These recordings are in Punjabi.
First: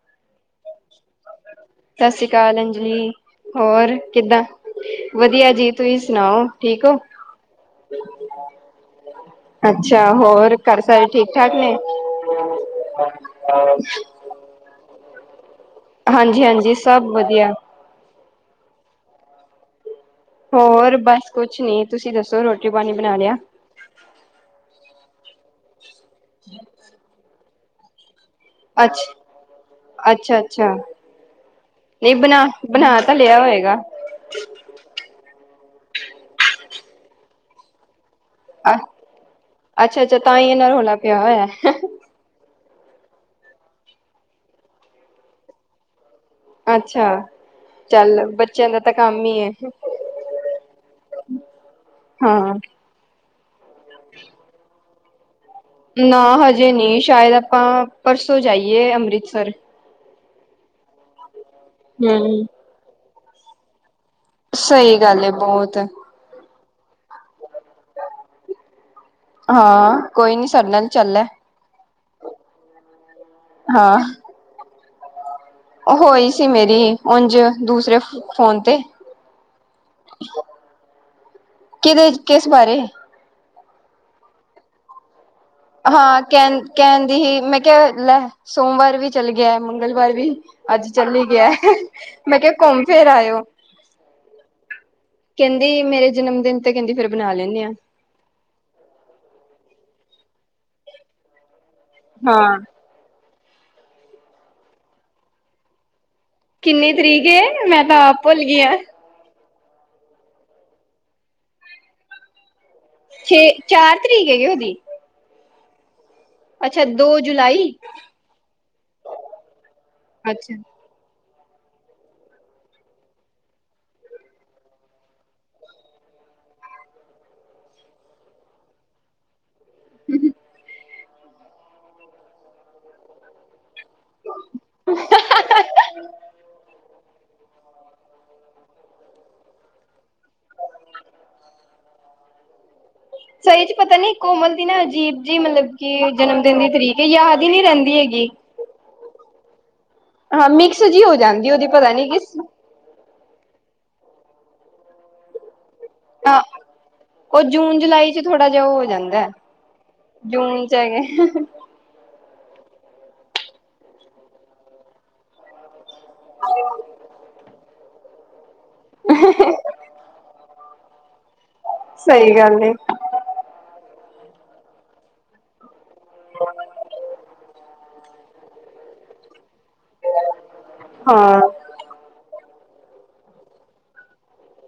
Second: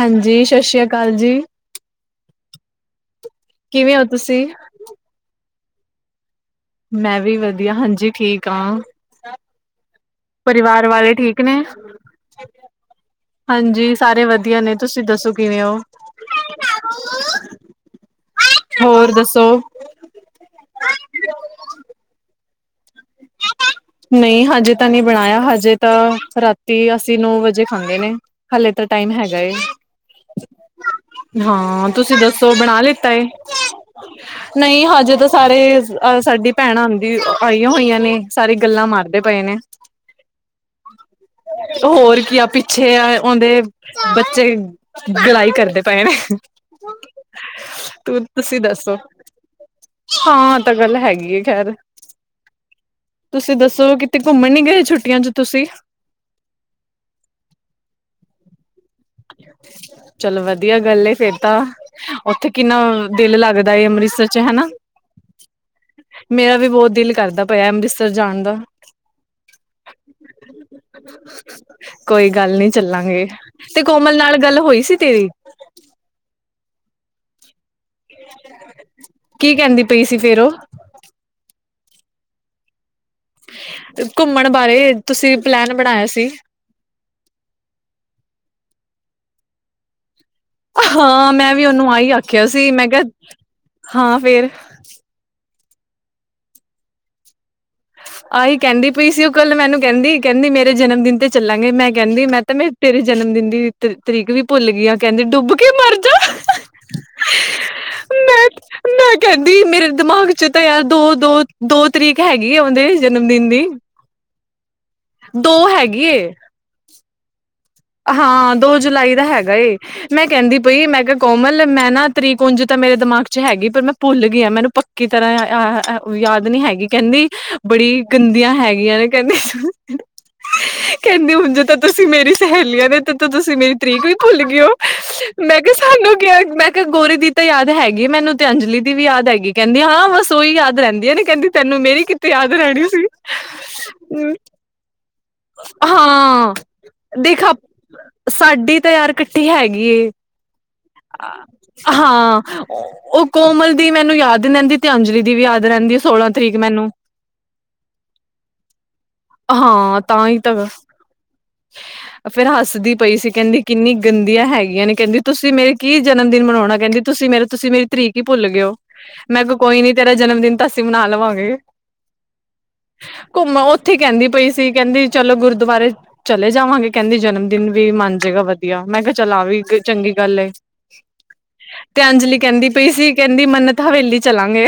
ਹਾਂਜੀ ਸ਼ਸ਼ ਸ਼੍ਰੀ ਅਕਾਲ ਜੀ। ਸਸ ਸ੍ਰੀ ਕਾਲ ਅੰਜਲੀ। ਹੋਰ? ਕਿਵੇਂ ਹੋ ਕਿੱਦਾਂ? ਤੁਸੀਂ? ਵਧੀਆ ਜੀ। ਤੁਸੀ ਸੁਣਾਓ? ਠੀਕ ਹੋ ਮੈਂ ਵੀ ਵਧੀਆ, ਹਾਂਜੀ ਠੀਕ ਆਂ। ਅੱਛਾ ਹੋਰ, ਘਰ ਸਾਰੇ ਵਾਲੇ ਠੀਕ ਠੀਕ-ਠਾਕ ਨੇ? ਤਾਰੇ ਵਧੀਆ ਨੇ। ਤੁਸੀ ਦੱਸੋ, ਕਿਵੇਂ ਓ? ਹਾਂਜੀ-ਹਾਂਜੀ ਸਭ ਵਧੀਆ। ਹੋਰ ਦੱਸੋ? ਹੋਰ, ਬਸ ਕੁਛ ਨੀ। ਤੁਸੀ ਦੱਸੋ ਰੋਟੀ ਪਾਨੀ ਬਨਾ ਲਿਆ? ਨਈ ਹਜੇ ਤਾਂ ਨਈ ਬਨਾਏਆ, ਹਜੇ ਤਾਂ ਰਾਤੀ ਅਸੀ ਨੌ ਵਜੇ ਖਾਂਦੇ ਨੇ। ਹਾਲੇ ਤਾਂ ਅੱਛ ਟਾਈਮ ਹੈਗਾ ਏ। ਅੱਛਾ ਅੱਛਾ ਹਾਂ, ਨਹੀਂ ਤੁਸੀ ਦੱਸੋ ਬਣਾ ਲਿੱਤਾ ਤਾਂ ਏ? ਲਿਆ ਹੋਏਗਾ ਨਈ ਹਜੇ ਤਾਂ ਸਾਰੇ ਅ ਸਾਡੀ ਭੈਣ ਆਂਦੀ ਆਈਆਂ ਹੋਈਆਂ ਨੇ। ਤਾਰੀ ਗੱਲਾਂ ਮਾਰਦੇ ਪਏ ਨੇ। ਅੱਛਾ ਅੱਛਾ ਤਾਂ ਹੀ ਇਹਨਾਂ ਰੌਲਾ ਪਿਆ ਹੋਇਆ ਅ ਹੋਰ ਕੀ ਆ ਛੇ ਅ ਓਂਦੇ ਬੱਚੇ ਗਲਾਈ ਕਰਦੇ ਪਏ ਨੇ। ਅੱਛਾ। ਤੂੰ ਚੱਲ ਤੁਸੀਂ ਬੱਚਿਆਂ ਦਾ ਤਾਂ ਦੱਸੋ ਕੰਮ ਈ ਏ। ਹਾਂ ਤਾਂ ਗੱਲ ਹੈਗੀ ਹਾਂ। ਤੁਸੀ ਦੱਸੋ ਕਿਤੇ ਘੁੰਮਨ ਨੀ ਗਏ ਛੁੱਟੀਆਂ 'ਚ ਤੁਸੀ? ਨਾ ਹਜੇ ਨੀ ਸ਼ਾਇਦ ਆਪਾਂ ਪਰਸੋਂ ਜਾਈਏ ਅੰਮ੍ਰਿਤ ਚਲੋ ਵਧੀਆ ਗੱਲ ਏ ਫੇਰ ਤਾਂ ਹਮ ਓਥੇ ਕਿੰਨਾ ਦਿਲ ਲੱਗਦਾ ਏ ਅੰਮ੍ਰਿਤਸਰ ਚ ਹਨਾ ਸਈ ਗੱਲ ਏ ਬੋਹੋਤ। ਮੇਰਾ ਵੀ ਬੋਤ ਦਿਲ ਕਰਦਾ ਪਿਐ ਅੰਮ੍ਰਿਤਸਰ ਜਾਨ ਦਾ। ਹਾਂ ਕੋਈ ਨੀ ਸਾਡੇ ਨਾਲ ਚੱਲ ਲੈ ਕੋਈ ਗੱਲ ਨੀ ਚੱਲਾਂਗੇ। ਤੇ ਕੋਮਲ ਨਾਲ ਗੱਲ ਹੋਈ ਸੀ ਤੇਰੀ? ਆ ਹੋਈ ਸੀ ਮੇਰੀ ਓਂਝ। ਦੂਸਰੇ ਫ ਫੋਨ ਤੇ ਕੀ ਕਹਿੰਦੀ ਪਈ ਸੀ ਫੇਰ ਉਹ ਕਿਦੇ? ਕਿਸ ਬਾਰੇ? ਅ ਘੁੰਮਣ ਬਾਰੇ। ਤੁਸੀ ਵੀ ਪਲੈਨ ਬਣਾਇਆ ਹਾਂ ਸੀ ਕੈਨ ਕੈਂਦੀ ਹੀ ਮੈਂ ਕਿਆ ਲੈ ਸੋਮਵਾਰ ਵੀ ਚੱਲ ਗਿਐ, ਮੰਗਲਵਾਰ ਵੀ ਆੱਜ ਚੱਲੀ ਹਾਂ ਗਿਐ। ਮੈਂ ਵੀ ਉਹਨੂੰ ਆਹੀ ਮੈਂ ਆਖਿਆ ਕਿਆ ਸੀ ਕਿਹਾ ਘੁੰਮ-ਫੇਰ੍ਹ ਆਏ ਓ। ਹਾਂ ਫੇਰ ਕੇਂਦੀ ਮੇਰੇ ਜਨਮ ਦਿਨ ਤੇ ਕੇਂਦੀ ਫੇਰ ਬਨਾ ਲੇਨੇ ਆਂ। ਆਈ ਕੈਂਦੀ ਪਈ ਸੀ ਓ ਕਾੱਲ ਮੈਨੂੰ ਕੈਂਦੀ, ਕੈਂਦੀ ਮੇਰੇ ਜਨਮ ਦਿਨ ਤੇ ਚੱਲਾਂਗੇ। ਮੈਂ ਕੈਂਦੀ ਮੈਂ ਤਾਂ ਹਾਂ ਮੇ ਤੇਰੇ ਜਨਮ ਦਿਨ ਦੀ ਤਰੀ ਤਰੀਕ ਵੀ ਭੁੱਲ ਗਈ ਆਂ ਕੇਂਦੀ ਡੁੱਬ ਕੇ ਮਰ ਜਾ। ਕਿੰਨੀ ਤਰੀਕ ਏ, ਮੈਂ ਤਾਂ ਆਪ ਭੁੱਲ ਗੀ ਆਂ। ਕੈਂਦੀ ਮੇਰੇ ਦਿਮਾਗ 'ਚ ਤਾਂ ਯਾਰ ਦੋ, ਦੋ, ਦੋ ਤਰੀਕ ਹੈਗੀ ਏ ਅਵਦੇ ਜਨਮ ਦਿਨ ਛੇ ਦੀ। ਚਾਰ ਤਰੀਕ ਹੈਗੀ ਉਹਦੀ ਦੋ ਹੈਗੀ ਏ। ਅੱਛਾ, ਦੋ ਜੁਲਾਈ? ਅ ਹਾਂ, ਦੋ ਜੁਲਾਈ ਦਾ ਹੈਗਾ ਏ। ਮੈਂ ਅੱਛਾ ਕੈਂਦੀ ਪਈ ਮੈਂ ਕਿਆ ਕੋਮਲ, ਮੈਂ ਨਾਂ ਤਰੀਕ ਓਂਝ ਤਾਂ ਮੇਰੇ ਦਮਾਗ 'ਚ ਹੈਗੀ। ਪਰ ਮੈਂ ਭੁੱਲ ਗੀ ਆਂ। ਮੈਨੂੰ ਪੱਕੀ ਤਰ੍ਹਾਂ ਅ ਹ ਯਾਦ ਨੀ ਹੈਗੀ। ਕੈਂਦੀ ਬੜੀ ਗੰਦੀਆਂ ਹੈਗੀਆਂ, ਕੈਂਦੀ [unintelligible] ਕੈਂਦੀ ਹੁਨ ਜੇ ਤਾਂ ਤੁਸੀ ਮੇਰੀ ਸਹੇਲੀਆਂ ਨੇ ਤੇ ਤਾਂ ਤੁਸੀ ਮੇਰੀ ਤਰੀਕ ਵੀ ਭੁੱਲ ਗੇ ਓ। ਮੈਂ ਕਿਆ ਸਾਨੂੰ ਕਿਐ ਮੈਂ ਕਿਆ ਗੋਰੀ ਦੀ ਤਾਂ ਯਾਦ ਹੈਗੀ ਏ, ਮੈਨੂੰ ਤੇ ਅੰਜਲੀ ਦੀ ਵੀ ਯਾਦ ਹੈਗੀ। ਕੈਂਦੀ ਹਾਂ-ਹਾਂ ਸ ਓ ਈ ਯਾਦ ਰੈਂਦੀਆਂ ਨੇ ਕੈਂਦੀ ਤੈਨੂੰ ਮੇਰੀ ਕਿ ਤੇ ਯਾਦ ਰੈਣੀ ਸੀ। ਸਈ 'ਚ ਪਤਾ ਨੀ ਕੋਮਲ ਦੀ ਨਾ ਅਜੀਬ ਜੀ ਮਤਲਬ ਕਿ ਜਨਮ ਹਾਂ ਦਿਨ ਦੀ ਤਰੀਕ ਹੈ ਯਾਦ ਦੇਖ ਹੀ ਆਬ, ਨਹੀਂ ਰਹਿੰਦੀ ਹੈਗੀ। ਸਾਡੀ ਤਾਂ ਯਾਰ ਕੱਠੀ ਹੈਗੀ ਏ। ਹਾਂ, ਮਿਕਸ ਜੀ ਹਾਂ, ਓ ਕੋਮਲ ਦੀ ਮੈਨੂੰ ਯਾਦ ਰੈਂਦੀ ਤੇ ਅੰਜਲੀ ਦੀ ਵੀ ਯਾਦ ਰੈਂਦੀ ਏ। ਅ, ਓ ਜੂਨ-ਜੁਲਾਈ 'ਚ ਥੋੜਾ ਜਿਆ ਓ ਹੋ ਜਾਂਦੈ। ਹਾਂ ਤਾਂ ਹੀ ਜੂਨ ਤਾਂ ਇੱਚ ਹੈਗੈ। ਫੇਰ ਹਸਦੀ ਪਈ ਸੀ ਕੈਂਦੀ ਕਿੰਨੀ ਗੰਦੀਆਂ ਹੈਗੀਆਂ ਨੇ। ਕੈਂਦੀ ਤੁਸੀ ਮੇਰੀ ਕੀ ਜਨਮ ਦਿਨ ਮਨਾਉਣਾ ਕਹਿੰਦੀ ਤੁਸੀਂ ਮੇਰਾ ਤੁਸੀਂ ਮੇਰੀ ਤਰੀਕ ਹੀ ਭੁੱਲ ਗਏਓ ਮੈਂ ਕਿਹਾ ਕੋਈ ਨੀ ਤੇਰਾ ਜਨਮ ਦਿਨ ਅਸੀਂ ਮਨਾ ਲਵਾਂਗੇ ਸਹੀ ਗੱਲ ਐ ਘੁੰਮਣ ਉੱਥੇ ਕਹਿੰਦੀ ਪਈ ਸੀ ਕਹਿੰਦੀ ਚਲੋ ਗੁਰਦੁਆਰੇ ਚਲੇ ਜਾਵਾਂਗੇ ਕਹਿੰਦੀ ਜਨਮ ਦਿਨ ਵੀ ਮੰਨ ਜਾਏਗਾ ਵਧੀਆ ਮੈਂ ਕਿਹਾ ਚਲ ਆ ਵੀ ਚੰਗੀ ਗੱਲ ਏ ਹਾਂ ਤੇ ਅੰਜਲੀ ਕਹਿੰਦੀ ਪਈ ਸੀ ਕਹਿੰਦੀ ਮੰਨਤ ਹਵੇਲੀ ਚਲਾਂਗੇ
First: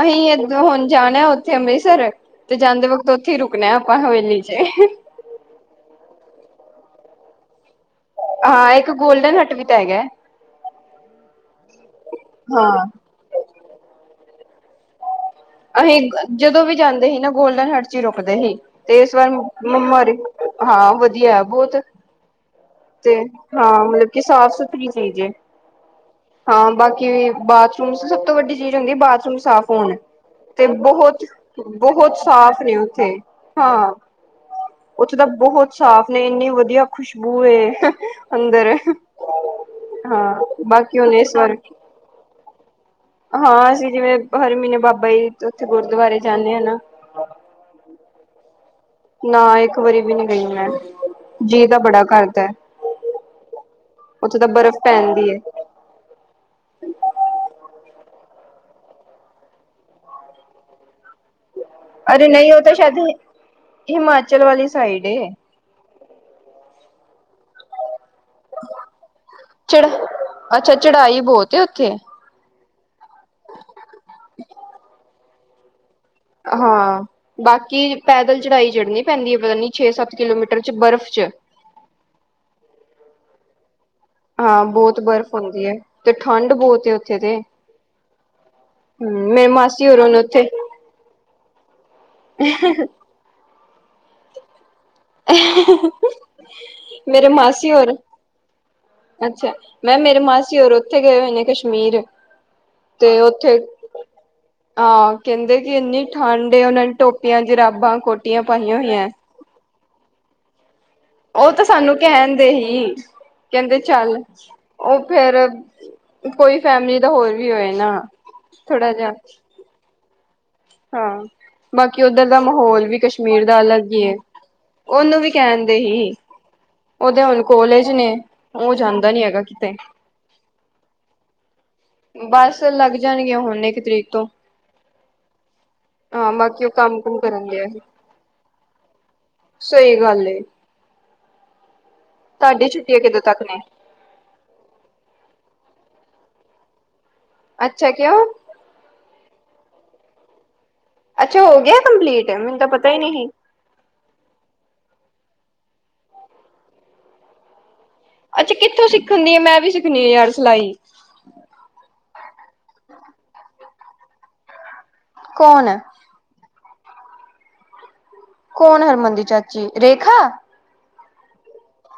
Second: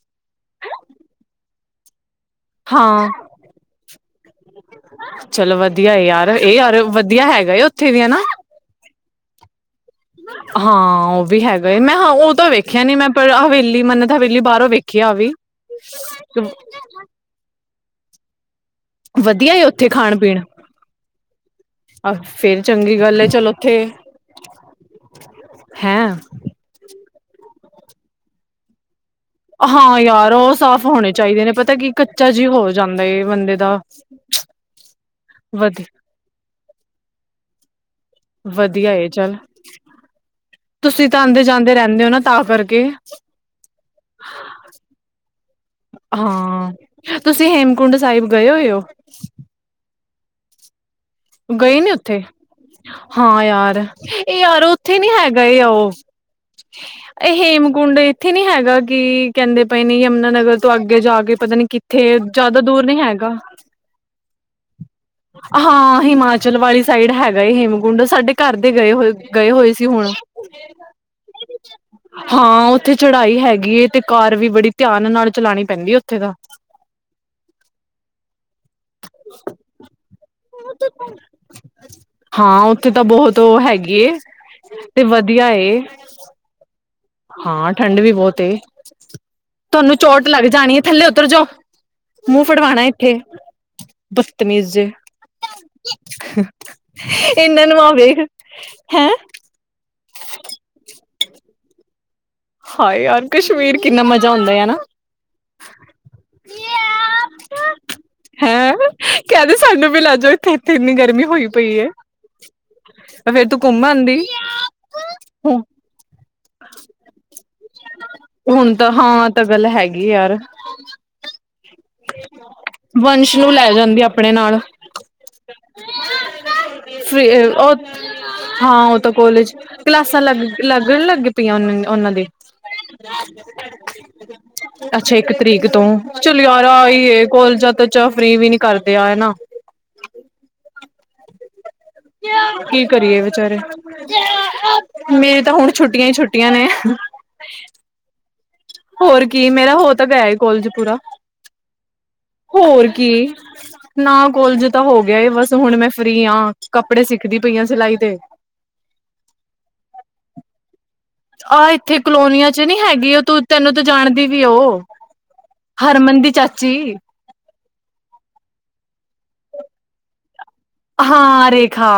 ਅਹੀਂ ਹੁਣ ਜਾਣਾ ਉੱਥੇ ਅੰਮ੍ਰਿਤਸਰ ਤੇ ਜਾਂਦੇ ਹਾਂ ਵਕਤ ਉੱਥੇ ਹੀ ਰੁਕ ਣਾਕਕਾ ਹਵੇਲੀ 'ਚ ਚਲੋ ਵਧੀਆ ਯਾਰ ਇਹ ਯਾਰ ਵਧੀਆ ਹੈਗਾ ਉੱਥੇ ਵੀ ਹੈਨਾ ਹਾਂ ਇੱਕ ਗੋਲਡਨ ਹਟ ਵੀ ਤਾਂ ਹੈਗਾ। ਹਾਂ ਉਹ ਵੀ ਹੈਗਾ ਏ ਮੈਂ ਹਾਂ ਉਹ ਤਾਂ ਵੇਖਿਆ ਹਾਂ ਨੀ ਮੈਂ ਪਰ ਹਵੇਲੀ ਮਨੰਤ ਹਵੇਲੀ ਬਾਹਰੋਂ ਵੇਖਿਆ ਵੇ ਅਹੀਂ ਜਦੋਂ ਵੀ ਜਾਂਦੇ ਸੀ ਨਾ ਗੋਲਡਨ ਹਟ 'ਚ ਹੀ ਰੁਕਦੇ ਸੀ ਤੇ ਇਸ ਵਾਰੀ ਵਧੀਆ ਏ ਉੱਥੇ ਖਾਣ ਮਨੰਤ ਪੀਣ ਹਾਂ ਵਧੀਆ ਬਹੁਤ ਆ ਫੇਰ ਚੰਗੀ ਤੇ ਗੱਲ ਏ ਚਲ ਉੱਥੇ ਹਾਂ ਮਤਲਬ ਕਿ ਸਾਫ਼ ਸੁਥਰੀ ਚੀਜ਼ ਏ ਹੈਂ ਹਾਂ ਬਾਕੀ ਬਾਥਰੂਮਸ ਸਭ ਤੋਂ ਵੱਡੀ ਚੀਜ਼ ਹੁੰਦੀ ਬਾਥਰੂਮਸ ਸਾਫ਼ ਹੋਣ ਹਾਂ ਯਾਰ ਉਹ ਤੇ ਸਾਫ਼ ਹੋਣੇ ਬਹੁਤ ਚਾਹੀਦੇ ਨੇ ਪਤਾ ਕੀ ਬਹੁਤ ਕੱਚਾ ਜੀ ਸਾਫ ਹੋ ਨੇ ਜਾਂਦਾ ਉੱਥੇ ਏ ਬੰਦੇ ਦਾ ਹਾਂ ਉੱਥੇ ਤਾਂ ਬਹੁਤ ਵਧ ਸਾਫ ਨੇ ਇੰਨੀ ਵਧੀਆ ਖੁਸ਼ਬੂ ਏ ਅੰਦਰ ਵਧੀਆ ਏ ਚੱਲ ਹਾਂ ਬਾਕੀ ਤੁਸੀਂ ਹੁਣ ਤਾਂ ਇਸ ਆਉਦੇ ਵਾਰ ਜਾਂਦੇ ਰਹਿੰਦੇ ਹੋ ਤਾਂ ਕਰਕੇ ਹਾਂ ਅਸੀਂ ਜਿਵੇਂ ਹਰ ਮਹੀਨੇ ਬਾਬਾ ਜੀ ਉੱਥੇ ਗੁਰਦੁਆਰੇ ਜਾਂਦੇ ਹਾਂ ਤੁਸੀਂ ਹੇਮਕੁੰਡ ਸਾਹਿਬ ਗਏ ਹੋਏ ਹੋ ਨਾ ਇੱਕ ਵਾਰੀ ਵੀ ਨੀ ਗਈ ਮੈਂ ਜੀ ਤਾਂ ਗਏ ਨੇ ਬੜਾ ਉੱਥੇ ਕਰਦਾ ਹੈ ਹਾਂ ਯਾਰ ਇਹ ਯਾਰ ਉੱਥੇ ਨੀ ਹੈਗਾ ਏ ਉਹ ਇਹ ਹੇਮਕੁੰਡ ਇੱਥੇ ਨੀ ਹੈਗਾ ਕਿ ਕਹਿੰਦੇ ਪਏ ਨੀ ਯਮਨਾ ਨਗਰ ਤੋਂ ਅੱਗੇ ਜਾ ਕੇ ਪਤਾ ਨੀ ਕਿੱਥੇ ਅਰੇ ਨਹੀਂ ਜ਼ਿਆਦਾ ਉਹ ਤਾਂ ਦੂਰ ਸ਼ਾਇਦ ਨਹੀ ਹੈਗਾ ਹਿਮਾਚਲ ਵਾਲੀ ਸਾਈਡ ਏ। ਹਾਂ ਹਿਮਾਚਲ ਵਾਲੀ ਸਾਈਡ ਹੈਗਾ ਏ ਹੇਮਕੁੰਡ ਸਾਡੇ ਘਰ ਦੇ ਗਏ ਹੋਏ ਗਏ ਹੋਏ ਚੜ ਸੀ ਹੁਣ ਅੱਛਾ ਚੜਾਈ ਬਹੁਤ ਹੈ ਉੱਥੇ ਹਾਂ ਉੱਥੇ ਚੜਾਈ ਹੈਗੀ ਤੇ ਕਾਰ ਵੀ ਬੜੀ ਧਿਆਨ ਨਾਲ ਚਲਾਉਣੀ ਪੈਂਦੀ ਹੈ ਉੱਥੇ ਤਾਂ ਹਾਂ ਬਾਕੀ ਪੈਦਲ ਚੜਾਈ ਚੜ੍ਹਨੀ ਪੈਂਦੀ ਏ ਪਤਾ ਨੀ ਛੇ ਸੱਤ ਕਿਲੋਮੀਟਰ 'ਚ ਬਰਫ਼ 'ਚ ਹਾਂ ਉੱਥੇ ਤੇ ਬਹੁਤ ਉਹ ਹੈਗੀ ਏ ਹਾਂ ਬਹੁਤ ਤੇ ਬਰਫ਼ ਵਧੀਆ ਹੁੰਦੀ ਏ ਤੇ ਠੰਢ ਬਹੁਤ ਉੱਥੇ ਤੇ ਹਾਂ ਠੰਡ ਵੀ ਬਹੁਤ ਏ ਹਮ ਮੇਰੇ ਮਾਸੀ ਤੁਹਾਨੂੰ ਹੋਰ ਨੇ ਚੋਟ ਲੱਗ ਉੱਥੇ ਜਾਣੀ ਥੱਲੇ ਉਤਰ ਜਾਓ ਮੂੰਹ ਫੜਵਾਣਾ ਇੱਥੇ ਬਤਮੀਜ਼ ਜੇ ਮੇਰੇ ਇਹਨਾਂ ਮਾਸੀ ਨੂੰ ਆ ਹੋਰ ਵੇਖ ਹੈਂ ਅੱਛਾ। ਮੈਂ ਮੇਰੇ ਮਾਸੀ ਉੱਥੇ ਗਏ ਹੋਏ ਨੇ ਕਸ਼ਮੀਰ। ਹਾਏ ਤੇ ਯਾਰ ਉੱਥੇ ਕਸ਼ਮੀਰ ਕਿੰਨਾ ਮਜ਼ਾ ਆਉਂਦਾ ਆ ਨਾ ਹਾਂ ਕਹਿੰਦੇ ਕਿ ਇੰਨੀ ਠੰਡ ਉਹਨਾਂ ਨੇ ਟੋਪੀਆਂ ਜਰਾਬਾਂ ਕੋਟੀਆਂ ਹੈਂ ਪਾਈਆਂ ਹੋਈਆ। ਕਹਿੰਦੇ ਸਾਨੂੰ ਵੀ ਲੈ ਜਓ ਇੱਥੇ ਇੰਨੀ ਗਰਮੀ। ਹੋਈ ਉਹ ਤਾਂ ਪਈ ਏ ਸਾਨੂੰ ਕਹਿਦੇ ਹੀ ਫੇਰ ਤੂੰ ਕਹਿੰਦੇ ਘੁੰਮ ਚੱਲ ਆਂਦੀ ਉਹ ਫਿਰ ਕੋਈ ਫੈਮਿਲੀ ਦਾ ਹੋਏ ਵੀ ਹੋਏ ਨਾ ਹੁਣ ਤਾਂ ਥੋੜਾ ਜਿਹਾ। ਹਾਂ ਤਾਂ ਗੱਲ ਹੈਗੀ ਯਾਰ ਹਾਂ ਬਾਕੀ ਉੱਧਰ ਦਾ ਮਾਹੌਲ ਵੀ ਵੰਸ਼ ਕਸ਼ਮੀਰ ਨੂੰ ਦਾ ਲੈ ਅਲੱਗ ਜਾਂਦੀ ਹੀ ਹੈ। ਆਪਣੇ ਨਾਲ ਉਹਨੂੰ ਵੀ ਕਹਿਣ ਦੇ ਹੀ। ਉਹਦੇ ਹੁਣ ਫੇਰ ਉਹ ਕੋਲੇਜ ਨੇ ਹਾਂ ਉਹ ਜਾਂਦਾ ਤਾਂ ਨੀ ਹੈਗਾ ਕੋਲੇਜ, ਕਿਤੇ ਕਲਾਸਾਂ ਲੱਗ ਲੱਗਣ ਲੱਗ ਪਇਆਂ ਨੇ ਉਹਨਾਂ ਦੇ, ਬਸ ਲੱਗ ਜਾਣਗੇ ਹੁਣ ਇੱਕ ਤਰੀਕ ਤੋਂ ਅੱਛਾ ਇੱਕ ਤਰੀਕ ਤੋਂ ਹਾਂ ਚਲ ਯਾਰ ਬਾਕੀ ਉਹ ਆ ਕੰਮ ਈ ਕੁਮ ਰੇ ਕਰਨ ਡਿਆ ਕੋਲਜਾ ਤੇ ਚਾ ਫਰੀ ਵੀ ਨੀ ਕਰਦੇ ਆ ਹੈਨਾ। ਸਹੀ ਗੱਲ ਏ। ਤੁਹਾਡੀ ਕੀ ਛੁੱਟੀਆਂ ਕਰੀਏ ਕਦੋਂ ਤੱਕ ਵਿਚਾਰੇ, ਨੇ ਮੇਰੀ ਤਾਂ ਹੁਣ ਛੁੱਟੀਆਂ ਹੀ ਛੁੱਟੀਆਂ ਨੇ। ਅੱਛਾ, ਕਿਉਂ ਹੋਰ ਕੀ, ਮੇਰਾ ਹੋ ਤਾਂ ਗਿਆ ਏ ਕੋਲਜ ਪੂਰਾ। ਅੱਛਾ ਹੋ ਗਿਆ ਕੰਪਲੀਟ, ਮੈਨੂੰ ਤਾਂ ਹੋਰ ਪਤਾ ਹੀ ਨਹੀਂ ਕੀ ਸੀ। ਨਾ ਕੋਲਜ ਤਾਂ ਹੋ ਗਿਆ। ਬਸ ਹੁਣ ਮੈਂ ਫ੍ਰਰੀ ਹਾਂ। ਕੱਪੜੇ ਸਿੱਖਦੀ ਪਈ ਹਾਂ ਸਿਲਾਈ ਦੇ। ਅੱਛਾ ਕਿੱਥੋਂ ਸਿੱਖਣ ਦੀ ਆ, ਮੈਂ ਵੀ ਸਿੱਖਣੀ ਹੈ ਯਾਰ ਸਿਲਾਈ। ਆਹ ਇੱਥੇ ਕਲੋਨੀਆਂ ਚ ਨੀ ਹੈਗੀ, ਉਹ ਤੂੰ ਤੈਨੂੰ ਤਾਂ ਜਾਣਦੀ ਵੀ ਐ ਉਹ। ਕੌਣ ਹੈ? ਹਰਮਨ ਦੀ ਚਾਚੀ। ਕੌਣ ਹਰਮਨ ਦੀ ਚਾਚੀ? ਰੇਖਾ। ਹਾਂ ਰੇਖਾ।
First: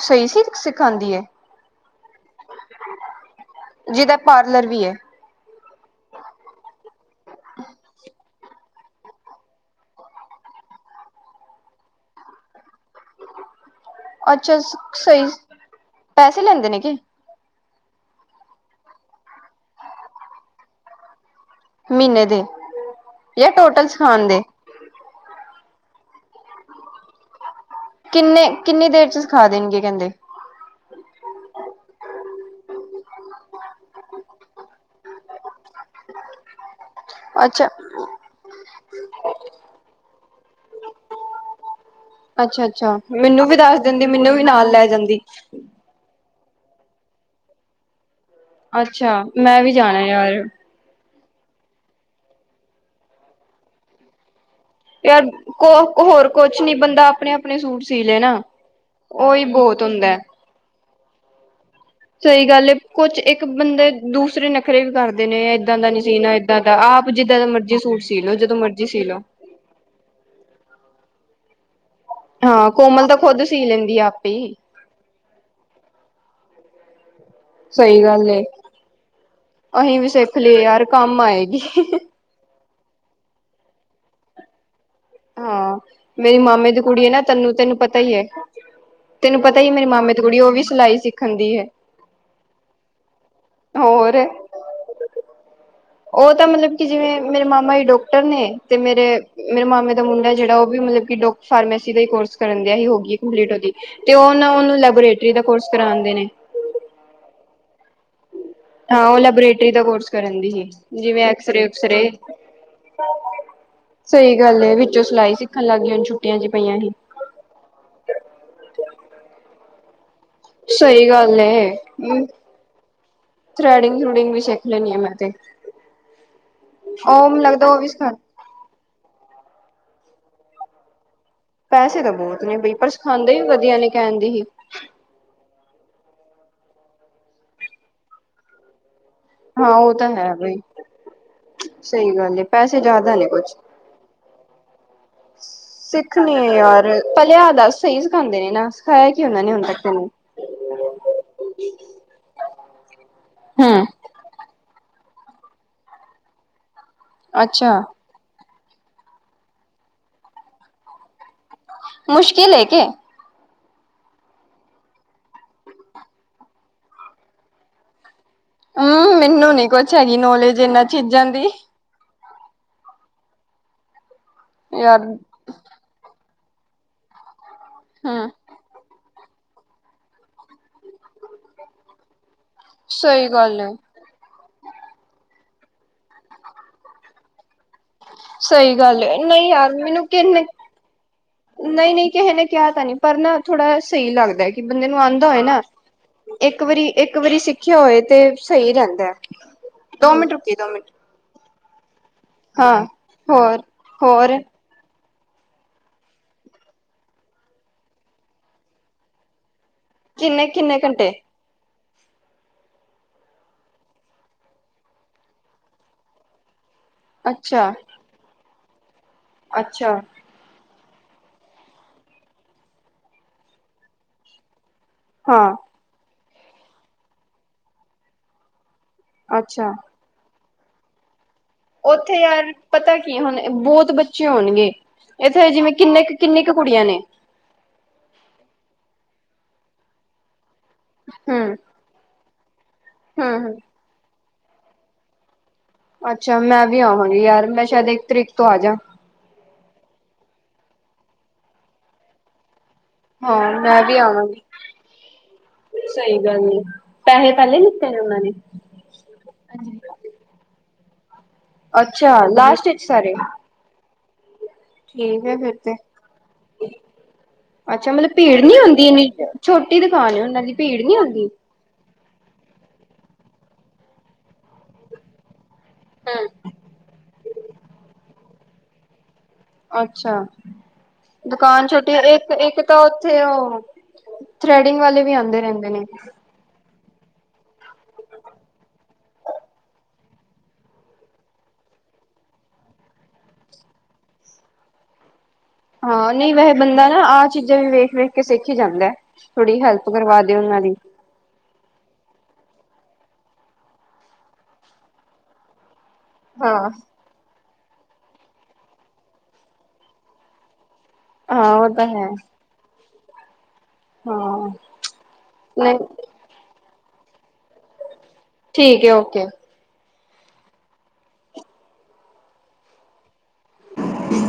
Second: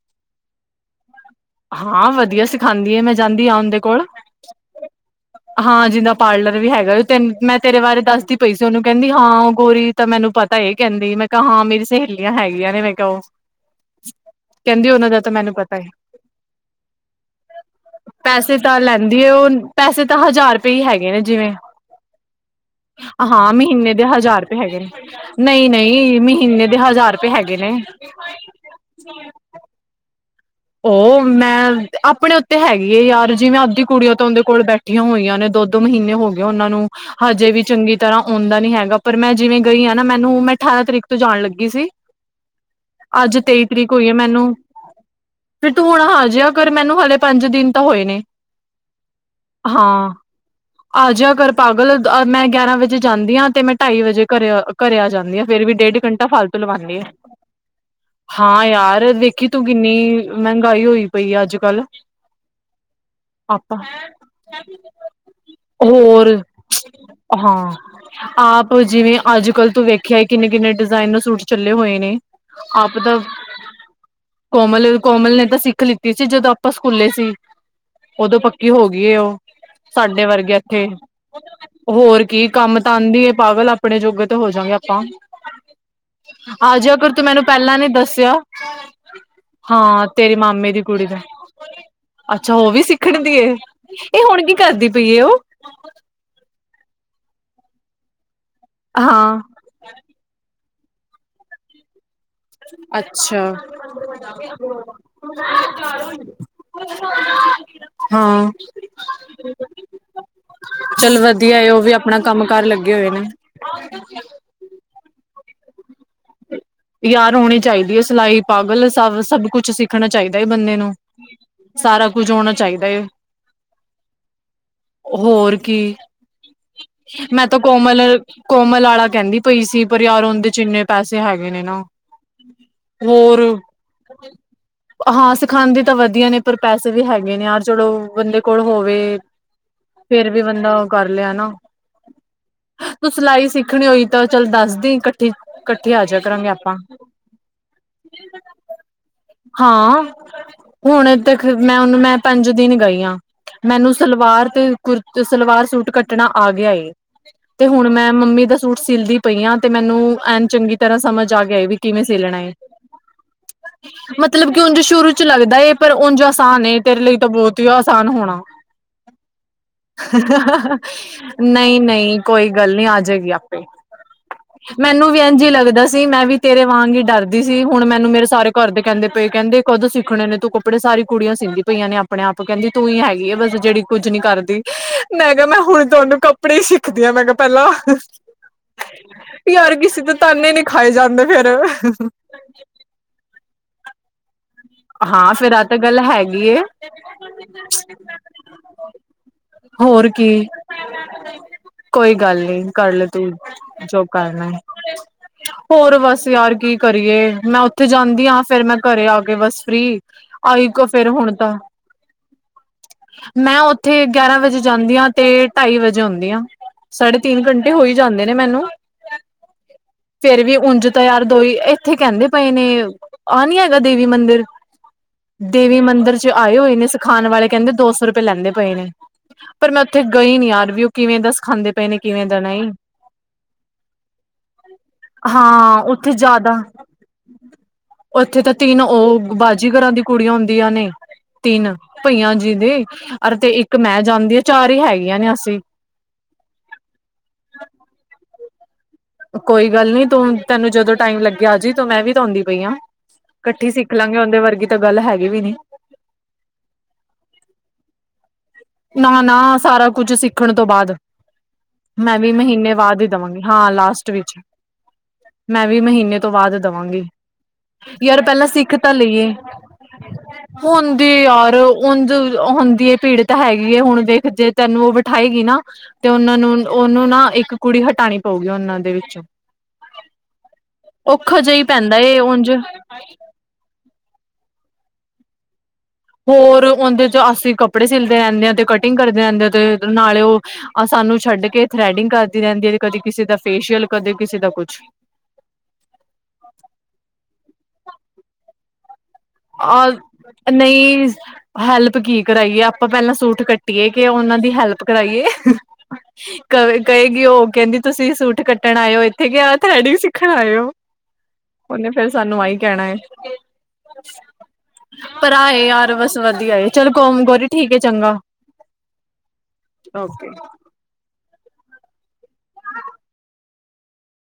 ਸਹੀ ਸੀ ਸਿਖਾਉਂਦੀ ਏ। ਹਾਂ ਵਧੀਆ ਸਿਖਾਉਦੀ ਆ। ਮੈਂ ਜਾਂਦੀ ਹਾਂ ਉਨਦੇ ਕੋਲ। ਜਿਹਦਾ ਪਾਰਲਰ ਵੀ ਹੈ ਹਾਂ ਜਿੰਦਾਂ ਪਾਰਲਰ ਵੀ ਹੈਗਾ ਐ। ਤੈ ਮੈਂ ਤੇਰੇ ਬਾਰੇ ਦੱਸਦੀ ਪਈ ਸੀ ਉਹਨੂੰ, ਕਹਿੰਦੀ ਹਾਂ ਉਹ ਗੋਰੀ। ਤਾਂ ਮੈਨੂੰ ਪਤਾ ਇਹ ਕਹਿੰਦੀ। ਮੈਂ ਕਿਹਾ ਹਾਂ ਮੇਰੀ ਸਹੇਲੀਆਂ ਹੈਗੀਆਂ ਨੇ, ਮੈਂ ਕਿਹਾ ਓਹ। ਅੱਛਾ, ਸਹੀ ਮੈਨੂੰ ਪਤਾ ਏ ਪੈਸੇ ਲੈਂਦੇ ਨੇ ਕਿ? ਪੈਸੇ ਤਾਂ ਲੈਂਦੀ ਉਹ। ਪੈਸੇ ਤਾਂ ਹਜ਼ਾਰ ਰੁਪਏ ਹੀ ਹੈਗੇ ਨੇ, ਜਿਵੇਂ ਮਹੀਨੇ ਦੇ ਜਾਂ ਹਾਂ ਟੋਟਲ ਮਹੀਨੇ ਦੇ ਸਿਖਾਉਣ ਹਜ਼ਾਰ ਰੁਪਏ ਹੈਗੇ ਨੇ। ਨਹੀਂ- ਨਹੀਂ ਮਹੀਨੇ ਦੇ ਹਜ਼ਾਰ ਰੁਪਏ ਹੈਗੇ ਨੇ। ਕਿੰਨੇ? ਕਿੰਨੀ ਦੇਰ ਚ ਸਿਖਾ ਦੇਣਦੀ ਕਹਿੰਦੇ। ਉਹ ਮੈਂ ਆਪਣੇ ਉੱਤੇ ਹੈਗੀ ਐ ਯਾਰ, ਜੀਵੇੈਂ ਅੱਧੀ ਕੁੜੀਆਂ ਤਾਂ ਉਨਦੇ ਕੋਲ ਬੈਠੇ ਠਿਆਂ ਹੋਇਆ ਨੇ ਦੋ- ਦੋ ਮਹੀਨੇ ਹੋ ਗਏ ਉਹਨਾਂ ਨੂੰ। ਹਜੇ ਵੀ ਅੱਛਾ ਚੰਗੀ ਤਰਾਂ ਆਉਂਦਾ ਨੀ ਹੈਗਾ। ਪਰ ਮੈਂ ਜਿਵੇਂ ਗਈ ਹਾਂ ਨਾ, ਮੈਨੂੰ ਮੈਂ ਅਠਾਰਾਂ ਤਰੀਕ ਤੋਂ ਜਾਣ ਲੱਗੀ ਸੀ। ਅੱਛਾ- ਅੱਛਾ ਅੱਜ ਮੈਨੂੰ ਵੀ ਦੱਸ ਦਿੰਦੀ, ਮੈਨੂੰ ਵੀ ਨਾਲ ਲੈ ਜਾਂਦੀ। ਫੇਰ ਤੁੰ ਹੁਣ ਆ ਜੇਆ ਕਰ ਮੈਨੂੰ ਹਾਲੇ ਪੰਜ ਦਿਨ ਤਾਂ ਹੋਏ ਨੇ। ਅੱਛਾ, ਮੈਂ ਵੀ ਹਾਂ ਜਾਣਾ ਯਾਰ। ਆਜਿਆ ਕਰ ਪਾਗਲ, ਮੈਂ ਗਿਆਰਾਂ ਵਜੇ ਜਾਂਦੀ ਹਾਂ। ਤੇ ਮੈਂ ਢਾਈ ਵਜੇ ਘਰੇ- ਘਰੇ ਆ ਯਾਰ ਜਾਂਦੀ ਹਾਂ ਫੇਰ ਵੀ ਡੇਢ ਘੰਟਾ ਹੋਰ ਫਾਲਤੂ ਕੁਛ ਨੀ ਲਵਾਉਂਦੀ ਆ ਬੰਦਾ ਆਪਣੇ- ਆਪਣੇ ਸੂਟ ਸੀ ਲੈ ਨਾ, ਹਾਂ ਯਾਰ ਉਹੀ ਵੇਖੀ ਤੂੰ ਬਹੁਤ ਹੁੰਦਾ ਐ। ਕਿੰਨੀ ਮਹਿੰਗਾਈ ਹੋਈ ਪਈ ਆ ਅੱਜ ਕੱਲ। ਸਹੀ ਗੱਲ ਏ ਕੁਛ ਇੱਕ ਆਪਾਂ ਬੰਦੇ ਦੂਸਰੇ ਨਖਰੇ ਵੀ ਕਰਦੇ ਨੇ ਏਦਾਂ ਦਾ ਨੀ ਸੀਣਾ, ਹੋਰ ਏ- ਹਾਂ ਜਦੋਂ ਆਪ ਮਰਜੀ ਸੀ ਲੋ ਜਿਵੇਂ ਅੱਜ ਕੱਲ ਤੂੰ ਵੇਖਿਆ ਕਿੰਨੇ- ਕਿੰਨੇ ਡਿਜ਼ਾਇਨ ਦਾ ਸੂਟ- ਚੱਲੇ ਹੋਏ ਨੇ। ਹਾਂ ਕੋਮਲ ਤਾਂ ਖੁੱਦ ਸੀ ਲੈਂਦੀ ਆ ਆਪੇ ਹੀ। ਕੋਮਲ ਕੋਮਲ ਨੇ ਤਾਂ ਸਿੱਖ ਲਿੱਤੀ ਸੀ, ਜਦੋਂ ਆਪਾਂ ਸਕੂਲੇ ਸੀ। ਸਹੀ ਗੱਲ ਉਦੋਂ ਏ। ਪੱਕੀ ਹੋ ਗਈ ਏ ਉਹ, ਅਸੀਂ ਵੀ ਸਾਡੇ ਸਿੱਖ ਵਰਗੇ ਲਈਏ ਯਾਰ ਇੱਥੇ, ਕੰਮ ਆਏਗੀ। ਹੋਰ ਕੀ ਕੰਮ ਤਾਂ ਆਦੀ ਏ ਪਾਗਲ, ਆਪਣੇ ਜੋਗੇ ਤੇ ਹੋ ਜਾਂਗੇ ਆਪਾਂ। ਹਾਂ, ਮੇਰੀ ਮਾਮੇ ਆ ਦੀ ਜਿਆ ਕੁੜੀ ਏ ਕਰ ਨਾ ਤੂੰ ਮੈਨੂੰ ਤਨੁ, ਤੈਨੂੰ ਪਹਿਲਾਂ ਨੀ ਪਤਾ ਈ ਐ। ਦੱਸਿਆ ਤੈਨੂੰ ਪਤਾ ਈ ਐ ਮੇਰੇ ਹਾਂ ਮਾਮੇ ਦੀ ਤੇਰੇ ਕੁੜੀ ਐ, ਉਹ ਵੀ ਮਾਮੇ ਦੀ ਸਿਲਾਈ ਕੁੜੀ ਦਾ ਸਿੱਖਣ ਦੀ ਹੈ। ਅੱਛਾ, ਉਹ ਵੀ ਸਿੱਖਣ ਦੀ ਏ। ਏ ਹੋਰ। ਹੁਣ ਕੀ ਕਰਦੀ ਪਈ ਉਹ? ਉਹ ਤਾਂ ਮਤਲਬ ਕਿ, ਜਿਵੇਂ ਮੇਰੇ ਮਾਮਾ ਹੀ ਡਾਕਟਰ ਨੇ ਤੇ ਮੇਰੇ, ਹਾਂ ਮੇਰੇ ਮਾਮਾ ਦਾ ਮੁੰਡਾ ਜਿਹੜਾ ਉਹ ਵੀ ਮਤਲਬ ਕਿ ਡੋ ਫਾਰਮੇਸੀ ਦਾ ਹੀ ਕੋਰਸ ਕਰਨ ਦਇਹੀ ਹੋਗੀ ਕੰਪਲੀਟ ਅੱਛਾ ਉਹਦੀ, ਤੇ ਉਹ ਨਾ ਉਹਨੂੰ ਲੈਬੋਰੇਟਰੀ ਦਾ ਕੋਰਸ ਕਰਾਂਦੇ ਨੇ। ਹਾਂ। ਹਾਂ। ਉਹ ਲੈਬੋਰੇਟਰੀ ਦਾ ਕੋਰਸ ਕਰਨ ਦੀ ਏ, ਚੱਲ ਜਿਵੇਂ ਵਧੀਆ ਐਕਸਰੇ- ਉਹ ਵੀ ਉਕਸਰੇ। ਆਪਣਾ ਕੰਮ ਕਾਰ ਲੱਗੇ ਹੋਏ ਨੇ ਸਹੀ ਗੱਲ ਏ। ਵਿੱਚੋਂ ਸਿਲਾਈ ਸਿੱਖਣ ਲੱਗ ਗਈਯਾਂ ਛੁੱਟੀਆਂ ਚ ਪਈਆਂ ਸੀ। ਯਾਰ, ਉਂਣੀ ਚਾਹੀਦੀ ਏ ਸਿਲਾਈ ਪਾਗਲ ਸਭ ਸਭ ਕੁੱਛ ਸਿੱ ਰਖਣਾ ਚਾਹੀਦਾ ਏ ਬੰਦੇ ਨੂੰ, ਸਹੀ ਗੱਲ ਏ ਸਾਰਾ ਕੁਝ ਹੋਣਾ ਚਾਹੀਦਾ ਏ। ਥਰੈਡਿੰਗ- ਥਰੂਡਿੰਗ ਵੀ ਸਿੱਖਲੈਣੀ ਏ ਮੈਂ ਤੇ। ਹੋਰ ਕੀ ਉਹ ਮੈਨੂੰ ਮੈਂ ਤਾਂ ਲੱਗਦਾ ਉਹ ਵੀ ਕੋਮਲ, ਸਿਖਾ ਕੋਮਲ ਆਲਾ ਕਹਿੰਦੀ ਪਈ ਸੀ, ਪਰ ਯਾਰ ਉਹਦੇ ਚ' ਇੰਨੇ ਪੈਸੇ ਹੈਗੇ। ਨੇ ਨਾ ਪੈਸੇ ਤਾਂ ਬਹੁਤ ਨੇ ਬਈ, ਪਰ ਸਿਖਾਉਂਦੇ ਹੋਰ ਵੀ ਵਧੀਆ ਨੇ ਕਹਿਣ ਦੀ ਹੀ। ਹਾਂ ਸਿਖਾਂਦੀ ਤਾਂ ਵਧੀਆ ਨੇ, ਪਰ ਪੈਸੇ ਵੀ ਹੈਗੇ ਨੇ ਯਾਰ ਚਲੋ, ਬੰਦੇ ਕੋਲ ਹੋਵੇ। ਹਾਂ ਉਹ ਤਾਂ ਫੇਰ ਹੈ ਵੀ ਬਈ ਬੰਦਾ ਉਹ ਕਰ ਲੇ ਹੇਨਾ। ਸਹੀ ਗੱਲ ਏ ਪੈਸੇ ਤੂੰ ਜ਼ਿਆਦਾ ਨੇ ਸਿਲਾਈ ਕੁਛ ਸਿੱਖ ਕਰਣੀ ਹੋਈ ਤਾਂ ਚੱਲ ਦੱਸਦੀ, ਇਕੱਠੀ ਕੱਠੇ ਆ ਜਾ ਕਰਾਂਗੇ ਨੀ ਆਪਾਂ ਯਾਰ, ਪਹਲੇ ਆ ਦਸ ਸਹੀ ਸਿਖਾਦੇ ਨੇ ਨਾ ਹੈ। ਹਾਂ। ਹੁਣ ਤਕ ਮੈਂ ਉਹਨੂੰ ਮੈਂ ਪੰਜ ਦਿਨ ਗਈ ਆ। ਹਮ ਮੈਨੂੰ ਸਲਵਾਰ ਤੇ ਕੁੁਰ ਸਲਵਾਰ ਸੂਟ ਕੱਟਣਾ ਆ ਗਿਆ ਏ ਤੇ ਅੱਛਾ ਹੁਣ ਮੈਂ ਮੰਮੀ ਦਾ ਸੂਟ ਸੀਲਦੀ ਪਈ ਆ ਤੇ ਮੈਨੂੰ ਐਨ ਚੰਗੀ ਤਰ੍ਹਾਂ ਸਮਝ ਆ ਗਿਆ ਵੀ ਕਿਵੇਂ ਸੀਲਣਾ ਏ। ਮੁਸ਼ਕਿਲ ਹੈ ਕੇ ਮਤਲਬ ਕਿ ਉੰਂਝ ਸ਼ੁਰੂ ਚ' ਲੱਗਦਾ ਏ ਪਰ ਉੰਝ ਆਸਾਨ ਏ, ਤੇਰੇ ਲਈ ਤਾਂ ਬੋਤ ਈ ਆਸਾਨ ਹੋਣਾ। ਹਮ ਮੈਨੂੰ ਨੀ ਕੁਛ ਹੈਗੀ ਨੌਲੇਜ ਇਹਨਾਂ ਚੀਜ਼ਾਂ ਦੀ ਨਈ -ਨਈ। ਕੋਈ ਗੱਲ ਨੀ, ਆ ਜਗੀ ਆਪੇ ਯਾਰ ਮੈਨੂੰ ਵੀ ਅੰ ਜ ਲੱਗਦਾ ਸੀ ਮੈਂ ਵੀ ਤੇਰੇ ਵਾਂਗ ਈ ਡਰਦੀ ਸੀ, ਹੁਣ ਮੈਂਨੂੰ ਮੇਰੇ ਹਮ ਸਾਰੇ ਘਰਦੇ ਕਹਿੰਦੇ ਪਏ, ਕਹਿੰਦੇ ਕਦੋਂ ਸਿੱਖਣੇ ਨੇ ਤੂੰ ਕੱਪੜੇ ਸਾਰੀ ਕੁੜੀਆਂ ਸੀਦੀ ਪਈਆਂ ਨੇ ਆਪ। ਆਪਣੇ ਆਪ ਕਹਿੰਦੀ ਤੂੰ ਈ ਸਹੀ ਹੈਗੀ ਏ ਬਸ ਗੱਲ ਹੈ ਜਿਹੜੀ ਕੁੱਛ ਨੀ ਕਰਦੀ, ਮੈਂ ਕਿਹਾ ਮੈਂ ਹੁਣ ਤੁਹਾਨੂੰ ਕੱਪੜੇ ਈ ਸਿੱਖਦੀ ਆਂ ਮੈਂ ਕਿਹਾ ਪਹਿਲਾਂ। ਸਹੀ ਗੱਲ ਏ, ਨਹੀਂ ਯਾਰ ਕਿਸੇ ਮੈਨੂੰ ਦੇ ਕਿਨੇ ਤਾਨੇ ਨੀ ਖਾਏ ਜਾਂਦੇ ਫੇਰ ਨਹੀ- ਨਹੀ ਕਿਹੇ ਨੇ ਕਿਹਾ ਤਾਂ ਨਹੀ। ਪਰ ਨਾ ਥੋੜਾ ਏ ਸਹੀ ਲੱਗਦਾ ਏ। ਕਿ ਬੰਦੇ ਨੂੰ ਆਉਂਦਾ ਹਾਂ ਹੋਏ ਫੇਰ ਨਾ ਆਹ ਤਾਂ ਗੱਲ ਹੈਗੀ ਏ ਇੱਕ ਵਾਰੀ- ਇੱਕ ਵਾਰੀ, ਸਿੱਖਿਆ ਹੋਏ ਤੇ ਸਹੀ ਰਹਿੰਦਾ ਅ। ਹੋਰ ਦੋ ਮਿੰਟ ਕੀ ਰੁਕੀ, ਦੋ ਮਿੰਟ ਕੋਈ ਗੱਲ ਨੀ ਹਾਂ ਕਰਲਾ ਤੂੰ ਹੋਰ ਜੋ ਹੋਰ ਕਰਨਾ ਹੋਰ ਬਸ ਯਾਰ ਕੀ ਕਰੀਏ, ਮੈਂ ਉੱਥੇ ਜਾਂਦੀ ਹਾਂ ਫੇਰ ਮੈਂ ਘਰੇ ਆ ਕੇ ਬੱਸ ਫ੍ਰਰੀ ਕਿੰਨੇ ਆਈ ਕਿੰਨੇ ਇੱਕ ਫੇਰ ਘੰਟੇ ਹੁਣ ਤਾਂ [inaudible] ਮੈਂ ਉੱਥੇ ਗਿਆਰਾਂ ਵਜੇ ਜਾਂਦੀ ਹਾਂ ਤੇ ਢਾਈ ਵਜੇ ਓਨੀ ਆ। ਸਾਢੇ ਤਿੰਨ ਅੱਛਾ ਘੰਟੇ ਹੋ ਈ ਜਾਂਦੇ ਨੇ ਮੈਨੂੰ ਅੱਛਾ ਫੇਰ ਵੀ ਉਂਝ ਤਾ ਯਾਰ ਦੋ ਹੀ ਇੱਥੇ ਕਹਿੰਦੇ ਪਏ ਨੇ ਆਹ ਨੀ ਹੈਗਾ ਦੇਵੀ ਮੰਦਿਰ ਹਾਂ, ਦੇਵੀ ਮੰਦਿਰ ਚ ਆਏ ਹੋਏ ਨੇ ਸਿਖਾਣ ਵਾਲੇ ਕਹਿੰਦੇ ਦੋ ਸੌ ਰੁਪਏ ਲੈਂਦੇ ਪਏ ਨੇ ਪਰ ਅੱਛਾ। ਮੈਂ ਉੱਥੇ ਗਈ ਨੀ ਯਾਰ ਵੀ ਉ ਕਿਵੇਂ ਦਾ ਸਿਖਾਂਦੇ ਉੱਥੇ ਯਾਰ ਪਤਾ ਕੀ ਹੁਣ ਬੋਹਤ ਬੱਚੇ ਹੋਣਗੇ। ਏਥੇ ਜਿਵੇਂ ਹਾਂ ਕਿੰਨੇ ਉੱਥੇ ਕੁ ਕਿੰਨੀ ਜ਼ਿਆਦਾ ਕੁੜੀਆਂ ਨੇ ਉੱਥੇ ਤਾਂ ਤਿੰਨ ਉਹ, ਬਾਜ਼ੀਗਰਾ ਦੀ ਕੁੜੀਆਂ ਹੁੰਦੀਆਂ ਨੇ ਹੂੰ, ਤਿੰਨ ਪਈਆਂ ਜੀ ਦੀ ਅ ਹੂੰ, ਤੇ ਹੂੰ। ਇੱਕ ਮੈਂ ਜਾਂਦੀ ਆ ਚਾਰ ਹੀ ਹੈਗੀਆਂ ਨੇ ਅਸੀਂ। ਅੱਛਾ ਮੈਂ ਵੀ ਆਵਾਂਗੀ, ਯਾਰ ਮੈਂ ਸ਼ਾਇਦ ਇੱਕ ਤਰੀਕ ਤੋਂ ਆਜਾ ਕੋਈ ਗੱਲ ਨੀ ਤੂੰ ਤੈਨੂੰ ਜਦੋਂ ਟਾਈਮ ਲੱਗਿਆ ਆ ਜ ਤੂੰ ਮੈਂ ਵੀ ਤਾਂ ਆਉਂਦੀ ਪਈ ਆ ਹਾਂ ਕੱਠੇ ਮੈਂ ਸਿੱਖ ਵੀ ਲਾਂਗੇ ਉਨਦੇ ਆਵਾਂਗੀ ਵਰਗੀ ਤਾਂ ਗੱਲ ਹੈਗੀ ਵੀ ਨੀ ਸਹੀ ਗੱਲ ਏ ਪੈਹੈ ਪਹਿਲੇ ਲਿਤੇ ਨੇ ਉਹਨਾਂ ਨੇ। ਨਾ-ਨਾ ਸਾਰਾ ਕੁਛ ਸਿੱਖਣ ਤੋਂ ਬਾਦ, ਮੈਂ ਅੱਛਾ ਵੀ ਲਾਸਟ ਮਹੀਨੇ ਵਿੱਚ ਬਾਦ ਹੀ ਸਾਰੇ ਦਵਾਂਗੀ। ਹਾਂ ਲਾਸਟ ਵਿੱਚ ਠੀਕ ਹੈ ਫਿਰ ਮੈਂ ਤੇ। ਵੀ ਮਹੀਨੇ ਤੋਂ ਬਾਅਦ ਦਵਾਗੀ। ਅੱਛਾ ਮਤਲਬ ਯਾਰ ਭੀੜ ਪਹਿਲਾਂ ਨੀ ਸਿੱਖ ਹੁੰਦੀ ਤਾਂ ਇੰਨੀ ਲਈਏ। ਛੋਟੀ ਦੁਕਾਨ ਏ ਉਹਨਾਂ ਦੀ ਭੀੜ ਨੀ ਹੁਣਦੀ ਹੁੰਦੀ। ਯਾਰ ਉਂਜ ਹੁੰਦੀ ਅ ਪੀੜ ਤਾ ਹੈਗੀ ਹੈ, ਹੁਣ ਦੇੇਖ ਜੇ ਤੈਨੂੰ ਉਹ ਬਿਠਾਏਗੀ ਨਾ ਤੇ ਹੂੰ। ਉਹਨਾਂ ਨੂੰ ਉਹਨੂੰ ਨਾ ਇੱਕ ਕੁੜੀ ਹਟਾਣੀ ਪਊਗੀ ਉਹਨਾਂ ਦੇ ਵਿੱਚੋਂ ਅੱਛਾ, ਔਖਾ ਜਿਹਾ ਹੀ ਦੁਕਾਨ ਛੋਟੀ ਪੈਂਦਾ ਏ ਇੱਕ ਉਝ -ਇੱਕ ਤਾਂ ਉੱਥੇ ਉਹ ਥਰੈਡਿੰਗ ਵਾਲੇ ਵੀ ਆਂਦੇ ਰਹਿੰਦੇ ਨੇ। ਹੋਰ ਉਹਦੇ ਚ ਅਸੀਂ ਕੱਪੜੇ ਸਿੱਲਦੇ ਰਹਿੰਦੇ ਹਾਂ ਤੇ ਕਟਿੰਗ ਕਰਦੇ ਰਹਿੰਦੇ ਆ ਤੇ ਨਾਲੇ ਉਹ ਆ ਸਾਨੂੰ ਛੱਡ ਕੇ ਥਰੈਡਿੰਗ ਕਰਦੀ ਰਹਿੰਦੀ ਐ, ਕਦੇ ਕਿਸੇ ਦਾ ਫੇਸ਼ੀਅਲ ਕਦੇ ਕਿਸੇ ਦਾ ਕੁਛ। ਹਾਂ ਨਹੀਂ ਵੈਸੇ ਬੰਦਾ ਨਾ ਆਹ ਚੀਜ਼ਾਂ ਵੀ ਵੇਖ -ਵੇਖ ਕੇ ਸਿੱਖ ਹੀ ਜਾਂਦਾ ਥੋੜੀ ਹੈਲਪ ਔਰ ਕਰਵਾ ਦੇ ਉਹਨਾਂ ਦੀ। ਨਈ ਹੈਲਪ ਕੀ ਕਰਾਈਏ ਆਪਾਂ ਪਹਿਲਾਂ ਸੂਟ ਕੱਟੀਏ ਕਿ ਉਹਨਾਂ ਦੀ ਹੈਲਪ ਕਰਾਈਏ। ਕ ਹਾਂ। ਕਹੇਗੀ ਉਹ ਕਹਿੰਦੀ ਤੁਸੀਂ ਸੂਟ ਕੱਟਣ ਆਏ ਓ ਇੱਥੇ ਯਾ ਥਰੈਡਿੰਗ ਸਿੱਖਣ ਆਏ ਓ ਹਾਂ ਉਹ ਤਾਂ ਉਨੇ ਫੇਰ ਸਾਨੂੰ ਆਹੀ ਕਹਿਣਾ ਏ ਹ ਪਰ ਆ ਏ ਯਾਰ ਬਸ ਵਧੀਆ ਏ ਚੱਲ ਕੋਮ ਗੋਰੀ ਠੀਕ ਐ ਚੰਗਾ। ਠੀਕ ਅ ਓਕੇ - [unintelligible]